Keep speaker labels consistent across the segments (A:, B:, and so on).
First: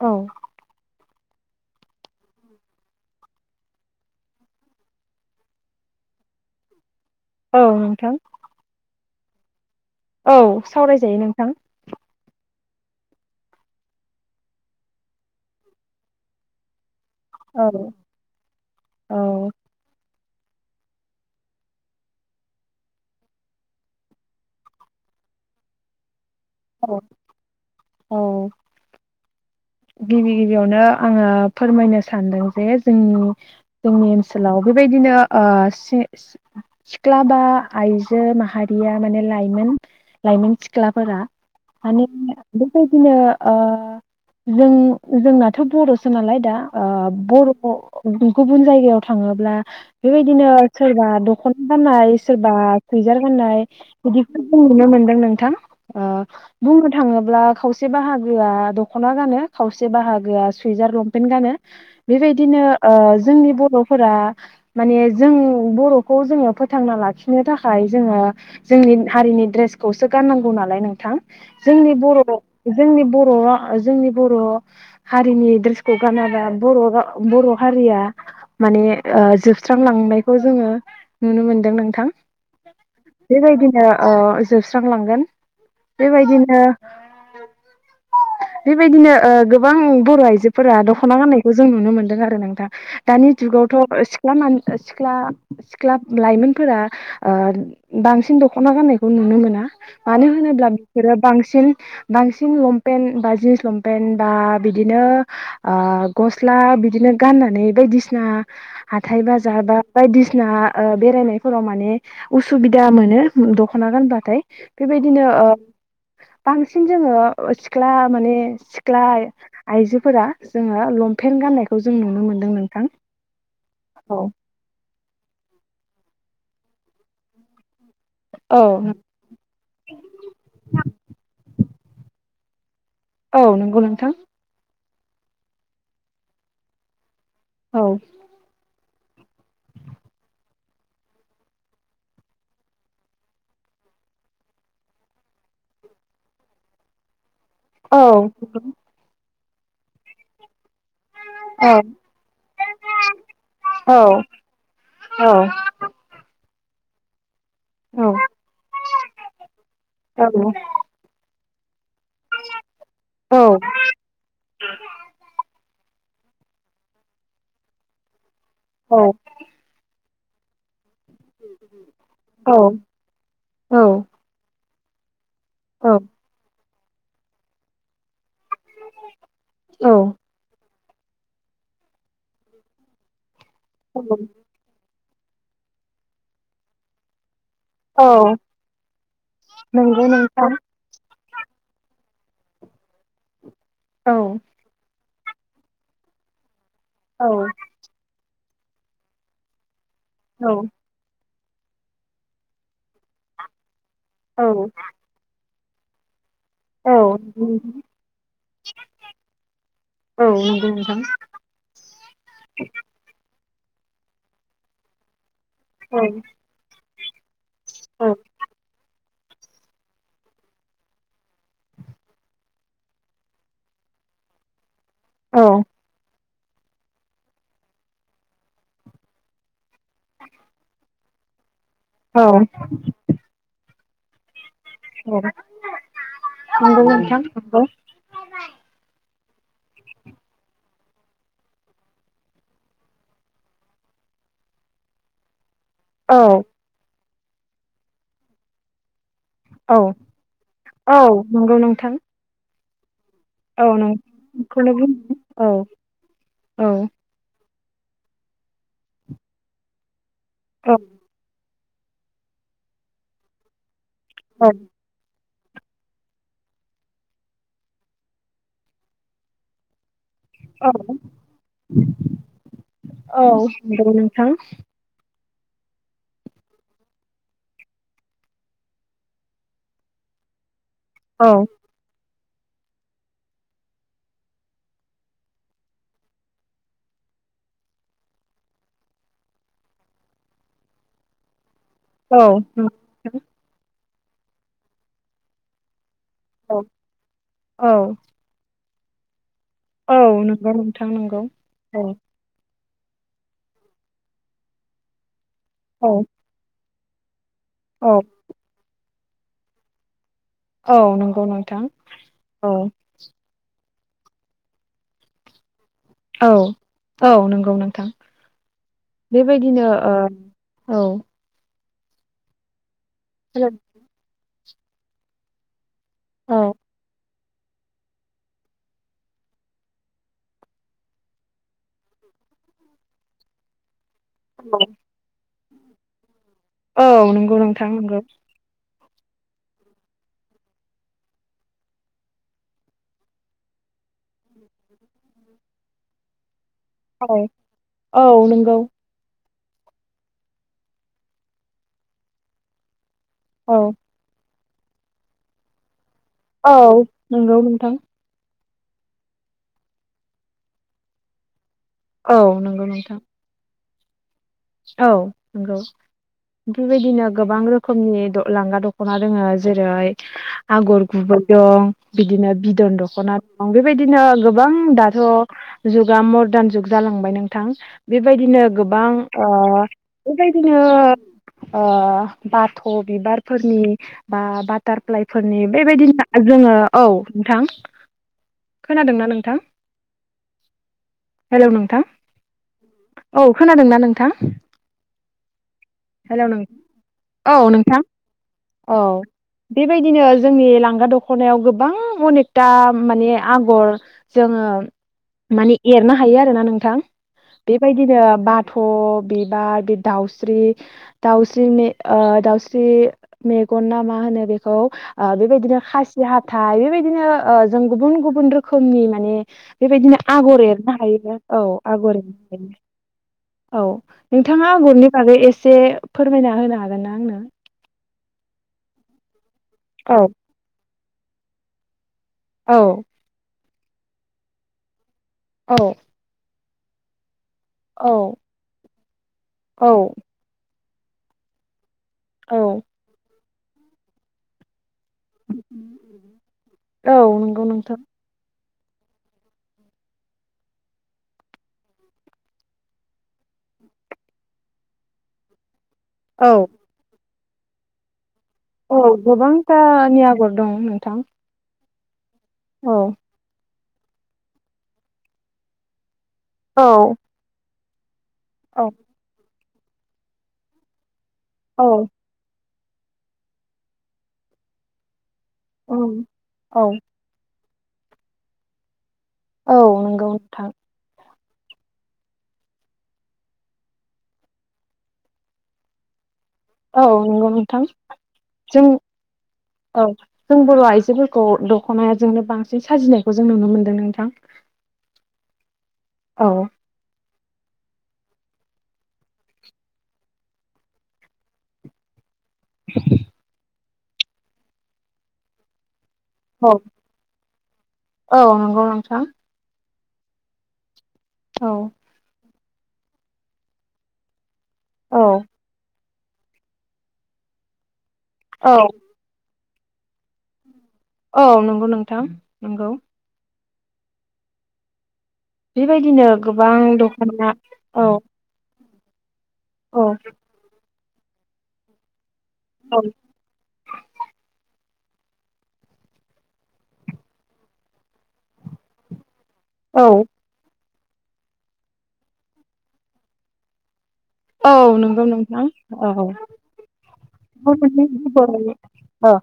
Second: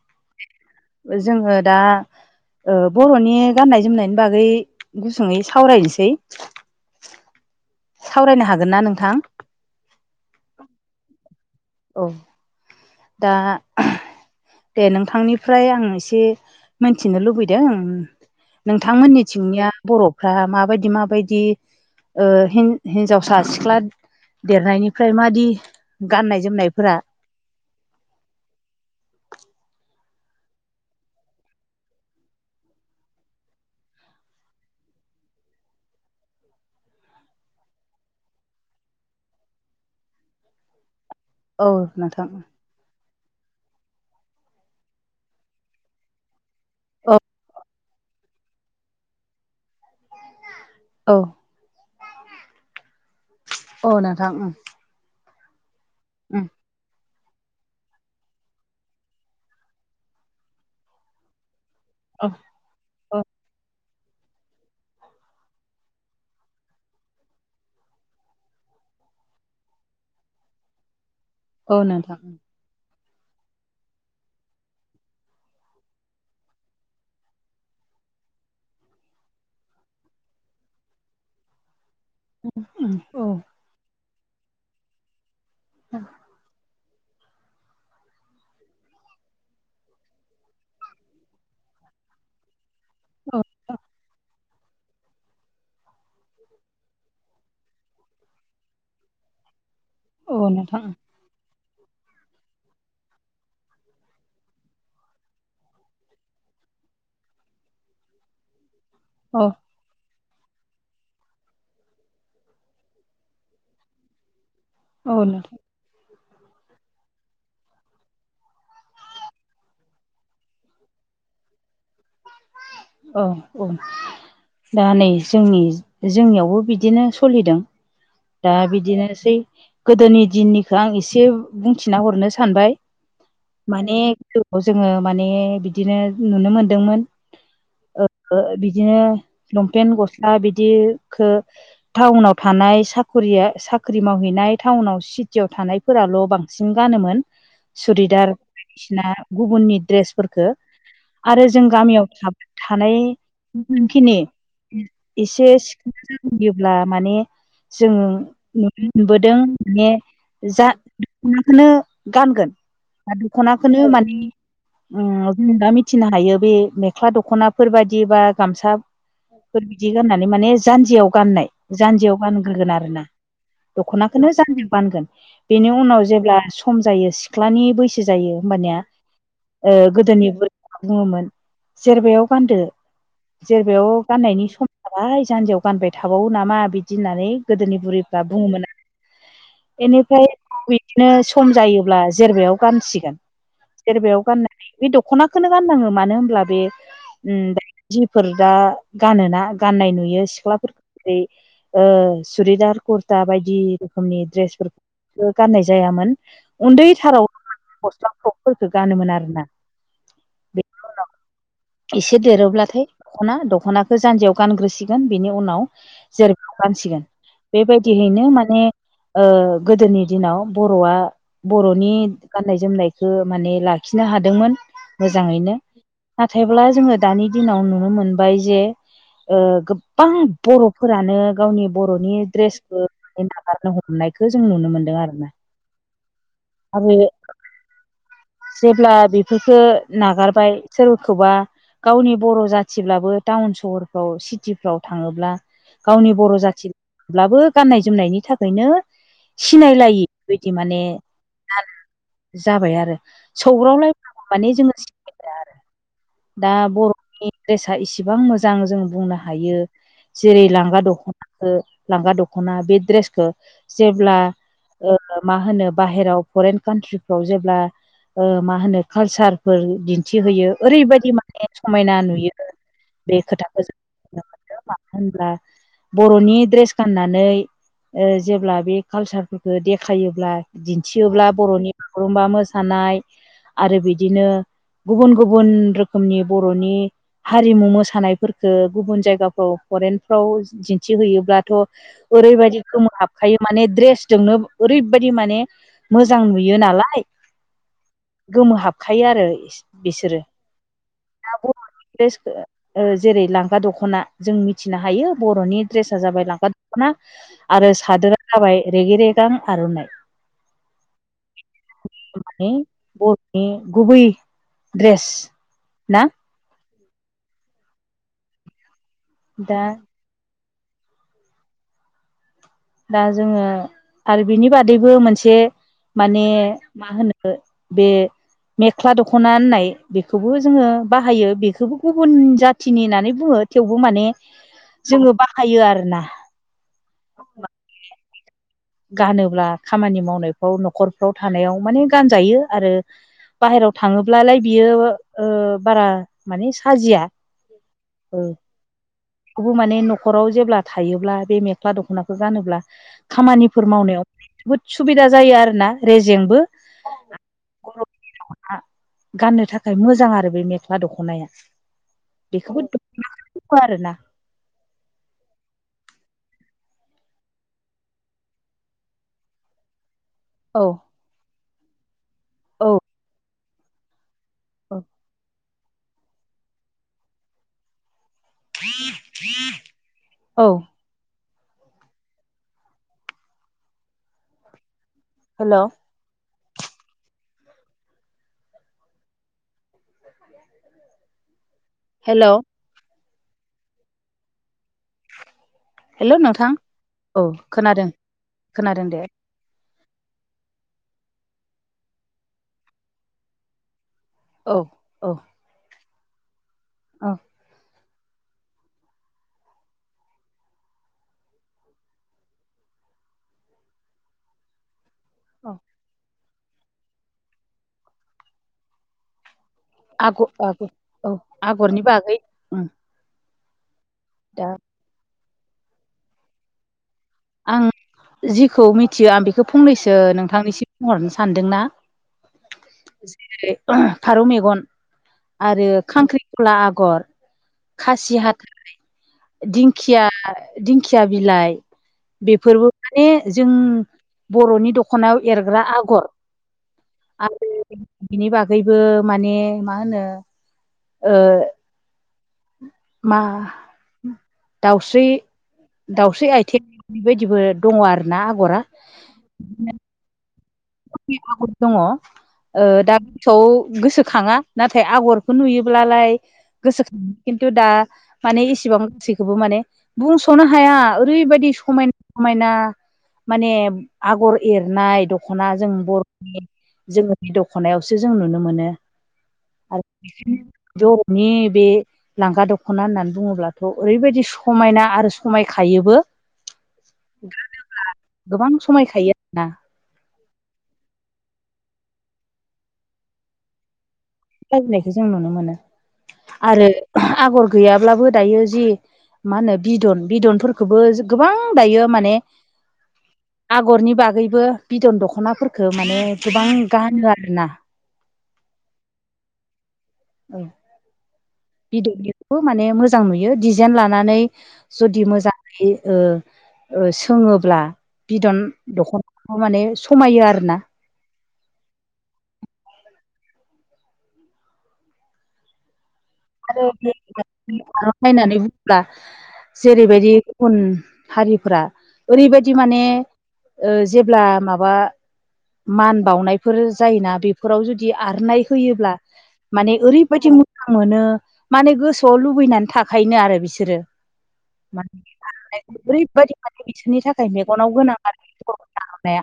A: औ
B: जोङो दा बर'नि गाननाय जोमनायनि बागै गुसुङयै सावरायनोसै
A: औ नोंथां
B: सावरायनो हागोन ना नोंथां?
A: औ सावरायजायो नोंथां
B: औ दा दे नोंथांनिफ्राय आं एसे मोनथिनो
A: औ
B: लुबैदों नोंथांमोननि
A: औ
B: थिंनिया बर' फ्रा माबायदि माबायदि ओ हिन-हिन्जावसा सिख्ला देरनायनिफ्राय मादि गाननाय जोमनायफोरा
A: औ गिबि गिबियावनो आङो फोरमायनो सानदों जे जोंनि जोंनि ओनसोलाव बेबायदिनो ओ से सिख्लाबा आइजो माहारिया माने लायोमोन लाइमोन सिख्लाफोरा
B: औ
A: माने
B: नोंथां
A: बेबायदिनो ओ जों जोंनाथ' बर'सो नालाय दा ओ
B: औ
A: बर' गुबुन जायगायाव थाङोब्ला बेबायदिनो सोरबा
B: औ
A: दख'ना गाननाय सोरबा सुयजार गाननाय
B: औ नोंथां
A: बिदिखौ
B: उम
A: जों नुनो मोन्दों नोंथां ओ
B: उम
A: बुंनो थाङो ब्ला खावसे बाहागोआ दख'ना गानो खावसे बाहागोआ सुइजार लंपेन्ट गानो।
B: औ
A: बेबायदिनो ओ
B: औ
A: जोंनि बर'फ फोरा माने जों बर'खौ जोङो फोथांना लाखिनो थाखाय जोङो जोंनि दिन हारिनि द्रेसखौसो गाननांगौ नालाय नोंथां
B: औ
A: जोंनि
B: नोंथां
A: बर' जोंनि बर' रा ओ जोंनि बर' हारिनि ड्रेसखौ गानाबा बर' रा बर' हारिया माने ओ जोबस्रांलांनायखौ जोङो नुनो मोनदों नोंथां। [inaudible]
B: उम औ
A: बेबायदिनो ओ जोबस्रांलांगोन बेबायदिनो [inaudible] बेबायदिनो ओ गोबां बर' आइजोफोरा दख'ना गाननायखौ जों नुनो मोनदों आरो नोंथां। दानि
B: औ
A: जुगावथ' ओ सिख्ला मान ओ सिख्ला सिख्ला लाइमोनफोरा ओ बांसिन दख'ना गाननायखौ नुनो मोना। मानो
B: औ
A: होनोब्ला
B: नोंथां
A: बिसोरो बांसिन बांसिन लंपेन्ट बा जिनस लंपेन बा बिदिनो ओ गस्ला बिदिनो गाननानै बायदिसिना हाथाय
B: औ
A: बाजार बा बायदिस ना ओ बेरायनायफोराव माने उसुबिदा मोनो दख'ना उम गानबाथाय।
B: औ
A: बेबायदिनो ओ
B: नोंथां
A: बांसिन जोङो सिख्ला माने सिख्ला आइ-आइजोफोरा जोङो लंपेन्ट गान्नायखौ जों नुनो मोनदों नों
B: अ बुं दा नै जोंनि जोंनियाव बो बिदिनो सलिदों। दा बिदिनोसै गोदोनि दिननिखो आं एसे बुंथिना हरनो सानबाय।
A: औ नंगौ
B: माने
A: नोंथां
B: [unintelligible] जोङो माने बिदिनो नुनो मोनदोंमोन।
A: औ
B: ओ ओ बिद दिनो लंपेन गस्ला बिदिखो थावउनाव थानाय साब खरिया साख्रि मावहैनाय थाउनाव सिटियाव थानायफोराल' बांसिन गानोमोन।
A: औ
B: सुरिदार बायदिसिना गुबुननि ड्रेस फोरखो। आरो जों
A: औ
B: गामियाव थाब थानाय [unintelligible]
A: औ
B: खिनि
A: औ
B: इसे सि [inaudible] ब्ला माने जोङो नुनो मोनबोदों माने जा [inaudible] खोनो गानगोन दा दख'नाखोनो माने ओम जों दा थिनो हायो बे मेख्ला दख'नाफोर बादि बा
A: औ
B: गामसाफोर बिदि गाननानै माने जान्जियाव गाननाय जान्जियाव
A: औ
B: गानग्रोगोन आरोना दख'नाखोनो जान्जियाव गानगोन। बेनि उनाव जेब्ला सम जायो सिख्लानि बैसो जायो होमबानिया ओ
A: औ
B: गोदोनि बोर बुङोमोन जेरबायाव गानदो जेरबायाव गाननायनि सम जाबाय जान्जियाव गानबाय थाबावो नामा बिदि होननानै गोदोनि बुरैफ्रा
A: औ
B: बुङोमोन [inaudible]
A: नंगौ
B: एनिफ्राय
A: नोंथां
B: बिदिनो सम जायोब्ला जेरबायाव गानसिगोन
A: औ
B: जेरबायाव गाननानै [inaudible] दखनाखोनो गाननाङो मानो होनब्ला बे
A: औ
B: ओम जि फोर दा गानोना गाननाय नुयो
A: औ
B: सिख्लाफोरखौ ओ सुरिदार, कुरता बायदि रोखोमनि
A: औ
B: द्रेसफोरखो गाननाय जायामोन।
A: औ
B: उन्दैथाराव गस्ला फ्रगफोरखौ गानोमोन आरोना
A: औ
B: बे
A: नंगौ नोंथां
B: एसे देरोब्लाथाय दख'ना दखना दख'नाखौ जान्जियाव गानग्रोसिगोन बेनि उनाव जेरबाआव गानसिगोन
A: औ
B: बेबायदिहैनो माने ओ गोदोनि दिनाव बर'आ बर'नि गान‌ नाय जोमनायखौ माने लाखिनो हादोंमोन मोजाङैनो नाथायब्ला जोङो दानि दिनाव नुनो मोनबाय जे ओ गोबां बर'फोरा नो गावनि बर'नि
A: औ
B: द्रेसखौ नागारनो हमनायखौ जों नुनो
A: औ
B: मोनदों
A: औ
B: आरोना आरो
A: नंगौ नोंथां नंगौ
B: जेब्ला बेखो नागारबाय सोरखौबा गावनि बर' जाथिब्लाबो टाउन सहरफ्राव सिटिफ्राव थाङोब्ला गावनि
A: औ
B: बर' जाथिब्लाबो गाननाय जोमनायनि थाखायनो
A: औ
B: सिनायलायै बेदि माने
A: औ नंगौ
B: गाना
A: नोंथां
B: जाबाय आरो
A: औ
B: सौग्रावलायबाबो माने
A: नोंखौनो
B: जोङो
A: बुंदों
B: सिनायलाया
A: औ
B: आरो दा
A: औ
B: बर'नि द्रेसा इसिबां मोजां जों बुंनो हायो जेरै
A: औ
B: लांगा दख'ना ओ लांगा दख'ना बे द्रेसखौ जेब्ला ओ मा होनो बाहेराव फरेन कान्ट्रिफ्राव जेब्ला ओ मा होनो कालसारफोर दि थि होयो
A: औ
B: ओरैबायदि माने समायना नुयो। बे
A: औ
B: खोथाखो जों
A: नंगौ
B: खोनानो
A: नोंथां
B: मोनदों मानो होनब्ला बर'नि ड्रेस गाननानै ओ जेब्ला बे कालसारफोरखौ देखायोब्ला दिन्थियोब्ला
A: औ
B: बर'नि बागुरुमबा मोसानाय आरो बिदिनो गुबुन गुबुन रोखोमनि बर'नि हारिमु मोसानायफोरफोरखो गुबुन जायगाफ्राव फरेनफ्राव दि थि होयोब्लाथ'
A: औ
B: ओरैबायदि खमोहाबखायो माने दड्रेस जोंनो ओरैबायदि माने मोजां नुयो
A: नंगौ
B: नालाय
A: औ
B: गोमोहाब खायो आरो
A: औ
B: बिसोरो
A: नंगौ नोंथां नंगौ
B: दा
A: औ
B: बर'नि द्रेसखो ओ जेरै लांगा दख'ना जों मिथिनो हायो बर'नि
A: औ
B: ड्रेसा जाबाय लांगा दख'ना आरो
A: औ
B: सादोरा जाबाय रेगे रेगां आर'नाइ
A: औ नंगौ नोंथां
B: माने
A: औ
B: बर'नि गुबै द्रेस
A: औ औ नंगौ नोंथां
B: दा
A: बेबायदिनो ओ औ
B: दा जोङो
A: हेलौ
B: आरो बिनि बादैबो मोनसे माने
A: औ
B: मा होनो ओ बे मेख्ला दखना होननाय बेखौबो जोङो बाहायो बेखौबो गुबुन जाथिनि होनानै बुङो थेवबो बु माने जोङो बाहायो आरोना
A: औ नंगौ नोंथां नंगौ।
B: गानोब्ला खामानि मावनायफ्राव न'खरफ्राव थानायाव माने गानजायो आरो बाहेरायाव थाङोब्लालाय बियो ओ बारा माने साजिया
A: [unintelligible] औ
B: ओ
A: औ नंगौ।
B: खौबो माने न'खराव जेब्ला थायोब्ला बे मेख्ला दख'नाखौ गानोब्ला
A: औ
B: खामानिफोर मावनायाव बहुद सुबिदा जायो आरोना रेजेंबो
A: औ नंगौ नोंथां
B: आं गाननो थाखाय मोजां आरो बे मेख्ला दख'नाया
A: औ
B: बेखौबो
A: नोंगौ
B: दङ
A: नोंथां।
B: आरोना
A: औ नोंगौ। बेबायदिनो गोबां रोखोमनि द' लांगा दख'ना दोङो जेरै
B: औ
A: आगर गुबै दं बिदिनो बिदन
B: औ
A: दखना दं बेबायदिनो गो गोबां
B: औ
A: दाथ' जुगा मडार्न जुग जालांबाय नोंथां बेबायदिनो गोबां ओ
B: औ
A: बेबादिनो ओ बाथ' बिबारफोरनि बा बा टारफ्लाइ फोरनि
B: हेल'
A: बेबायदिनो जोङो औ नोंथां खोनादोंना नोंथां? हेल' नो
B: हेलौ
A: औ खोनादोंना नोंथां? हेल' नों औ नोंथां औ।
B: खोनादों दे
A: बेबायदिनो जोंनि लांगा दख'नायाव गोबां अनेकथा माने आगर जोङो
B: औ औ
A: माने एरनो हायो आरोना नोंथां
B: औ
A: बेबायदिनो बाथ
B: [inaudible]
A: बिबार बे दाउस्रि दाउस्रि दाउस्रि मेगन ना मा होनो बेखौ ओ बेबायदिनो खासि हाथाइ बेबायदिनो जों गुबुन गुबुन रोखोमनि माने बेबायदिनो आगर एरनो हायो औ आगर एरनो हायो। औ
B: दा
A: नोंथाङा आगरनि बागै एसे फोरमायना होनो हागोन ना आंनो
B: आं जिखौ मिथिया आं बेखौ फंनैसो
A: औ
B: नोंथांनिसिम बुंहरनो सानदोंना
A: औ
B: जेरै फारौ मेगन
A: औ
B: आरो खांख्रि खला आगर,
A: औ
B: खासि हाथाइ,
A: औ
B: दिंखिया दिंखिया बिलाइ
A: औ
B: बेफोरबो माने जों बर'नि दख खनायाव एरग्रा आगर
A: औ नंगौ
B: आरो
A: नोंथां
B: बिनि बागै गैबो माने मा होनो ओ मा दाउस्रि दाउस्रि
A: औ
B: आइथिं बेबायदि गबो दङ आरो ना आगरा
A: औ गोबांथानि आगर दं नोंथां।
B: आगर दङ ओ
A: औ
B: दाथौ गोसोआव गोसोखाङा नाथाय आगरखौ नुयोब्लालाय
A: औ
B: गोसोखांङो खिन्थु दा माने
A: औ
B: इसेबां गासैखौबो माने बुंस'नो हाया। ओरैबायदि
A: औ
B: समायना समायना माने आगर एरनाय दख'ना जों
A: ओं
B: बर'नि
A: औ
B: जोंनि दख'नायावसो जों नुनो मोनो।
A: औ
B: आरो
A: नंगौ नोंथां
B: ज नि बे लांगा दख'ना होननानै बुङोब्लाथ' ओरैबायदि समायना आरो समायखायोबो
A: औ नंगौ नोंथां
B: गोबां
A: जों
B: समायखायो आरोना
A: औ जों बर' आइजोफोरखौ दख'नायाजोंनो बांसिन साजिनायखौ जों नुनो मोनदों नोंथां।
B: [unintelligible] जों नुनो मोनो
A: औ
B: आरो आगर गैयाब्लाबो दायो जि मा होनो बिदन बिदनफोरखौबो गोबां दायो माने
A: [inaudible]
B: आगरनि बागैबो बिदन दखनाफोरखौ माने
A: औ
B: गोबां गानो आरो ना।
A: औ नंगौ नोंथां।
B: औ
A: औ
B: बिदननोखौबो माने मोजां नुयो डिजाइन लानानै
A: औ
B: जुदि मोजाङै ओ ओ सोङोब्ला बिदन
A: औ
B: दख'ना माने समायो आरो ना।
A: औ नंगौ नोंथां नंगौ। बेबायदिनो गोबां दख'ना औ
B: [unintelligible]
A: औ
B: जेरैबायदि गुबुन हारिफोरा ओरैबायदि
A: औ
B: माने जेब्ला माबा मान बावनायफोर जायोना बेफोराव जुदि आरनाय होयोब्ला माने
A: औ
B: ओरैबायदि मोजां मोनो माने गोसोआव लुबैनानै थाखायनोनो आरो बिसोरो।
A: औ
B: माने
A: नंगौ नोंथां
B: आर'नाइ
A: औ
B: ओरैबायदि माने बिसोरनि थाखाय मेगनाव
A: बर'नि
B: गोनां आरो।
A: गुबै औ
B: हाया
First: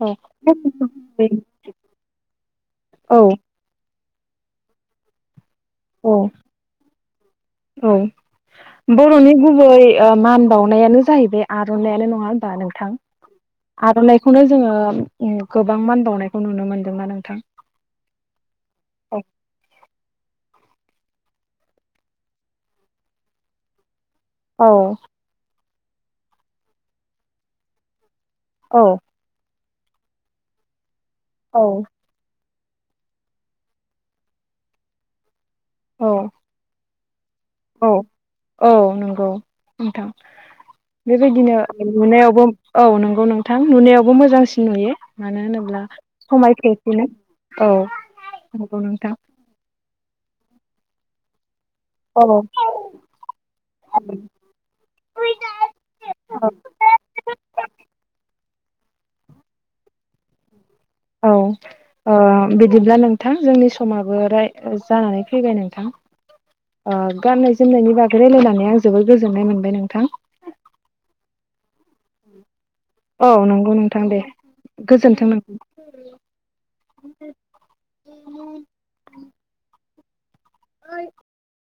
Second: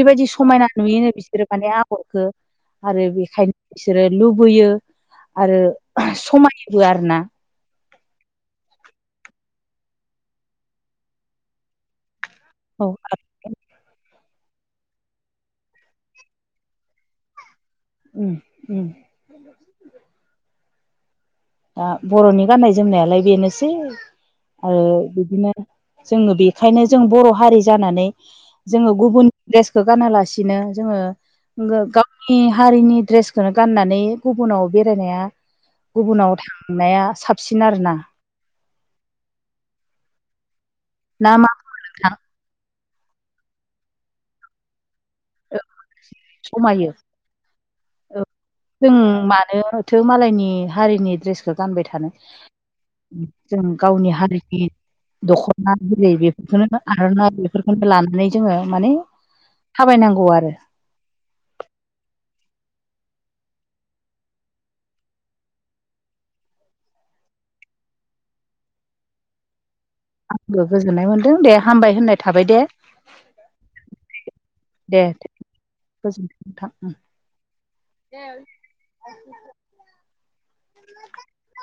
A: औ
B: समायना नुयोनो बिसोरो माने आगरखौ आरो
A: औ
B: बेखायनो बिसोरो- लुबैयो आरो समायोबो आरोना
A: औ-औ बरनि गुबै- ओ मान बावनायानो जाहैबाय आरननाइआनो नङा होनबा
B: औ
A: नोंथां? आरनना- बेखौनो जोङो गोबां मान बावनायखौ नुनो मोनदोंना नोंथां?
B: उम-उम
A: औ
B: बा बरनि गाननाय जोमनायालाय बेनोसै
A: औ
B: आरो बिदिनो जोङो बेखायनो जों बर हारि जानानै जोङो
A: औ
B: गुबुन द्रेसखौ गानालासिनो जोङो गावनि हारिनि द्रेसखौनो गाननानै गुबुनाव बेरायनाया
A: औ
B: नाया साबसिन
A: औ
B: आरोना
A: औ नंगौ नोंथां
B: ना मा
A: बेबायदिनो
B: नोंथां
A: नुनायावबो औ नंगौ नोंथां नुनायावबो मोजांसिन नुयो मानो होनोब्ला
B: समायो
A: समायफ्लेसियो। औ नंगौ
B: जों
A: नोंथां
B: मानोथो मालायनि हारिनि दड्रेसखौ गानबाय थानो?
A: औ
B: जों गावनि हारिनि दखना जेरै बेफोरखौनो आरननाइ बेफोरखौनो लानानै जोङो माने थाबायनांगौ आरो
A: औ बिदिब्ला नोंथां जोंनि समाबो राय जानानै फैबाय नोंथां ओ गाननाय जोमनायनि बागै रायलायनानै आं जोबोद गोजोननाय मोनबाय नोंथां
B: आंबो गोजोननाय मोनदों दे हामबाय होननाय थाबाय दे।
A: औ नंगौ नोंथां दे
B: दे
A: गोजोनथों नोंथां।
B: गोजोनथों नोंथां। [inaudible]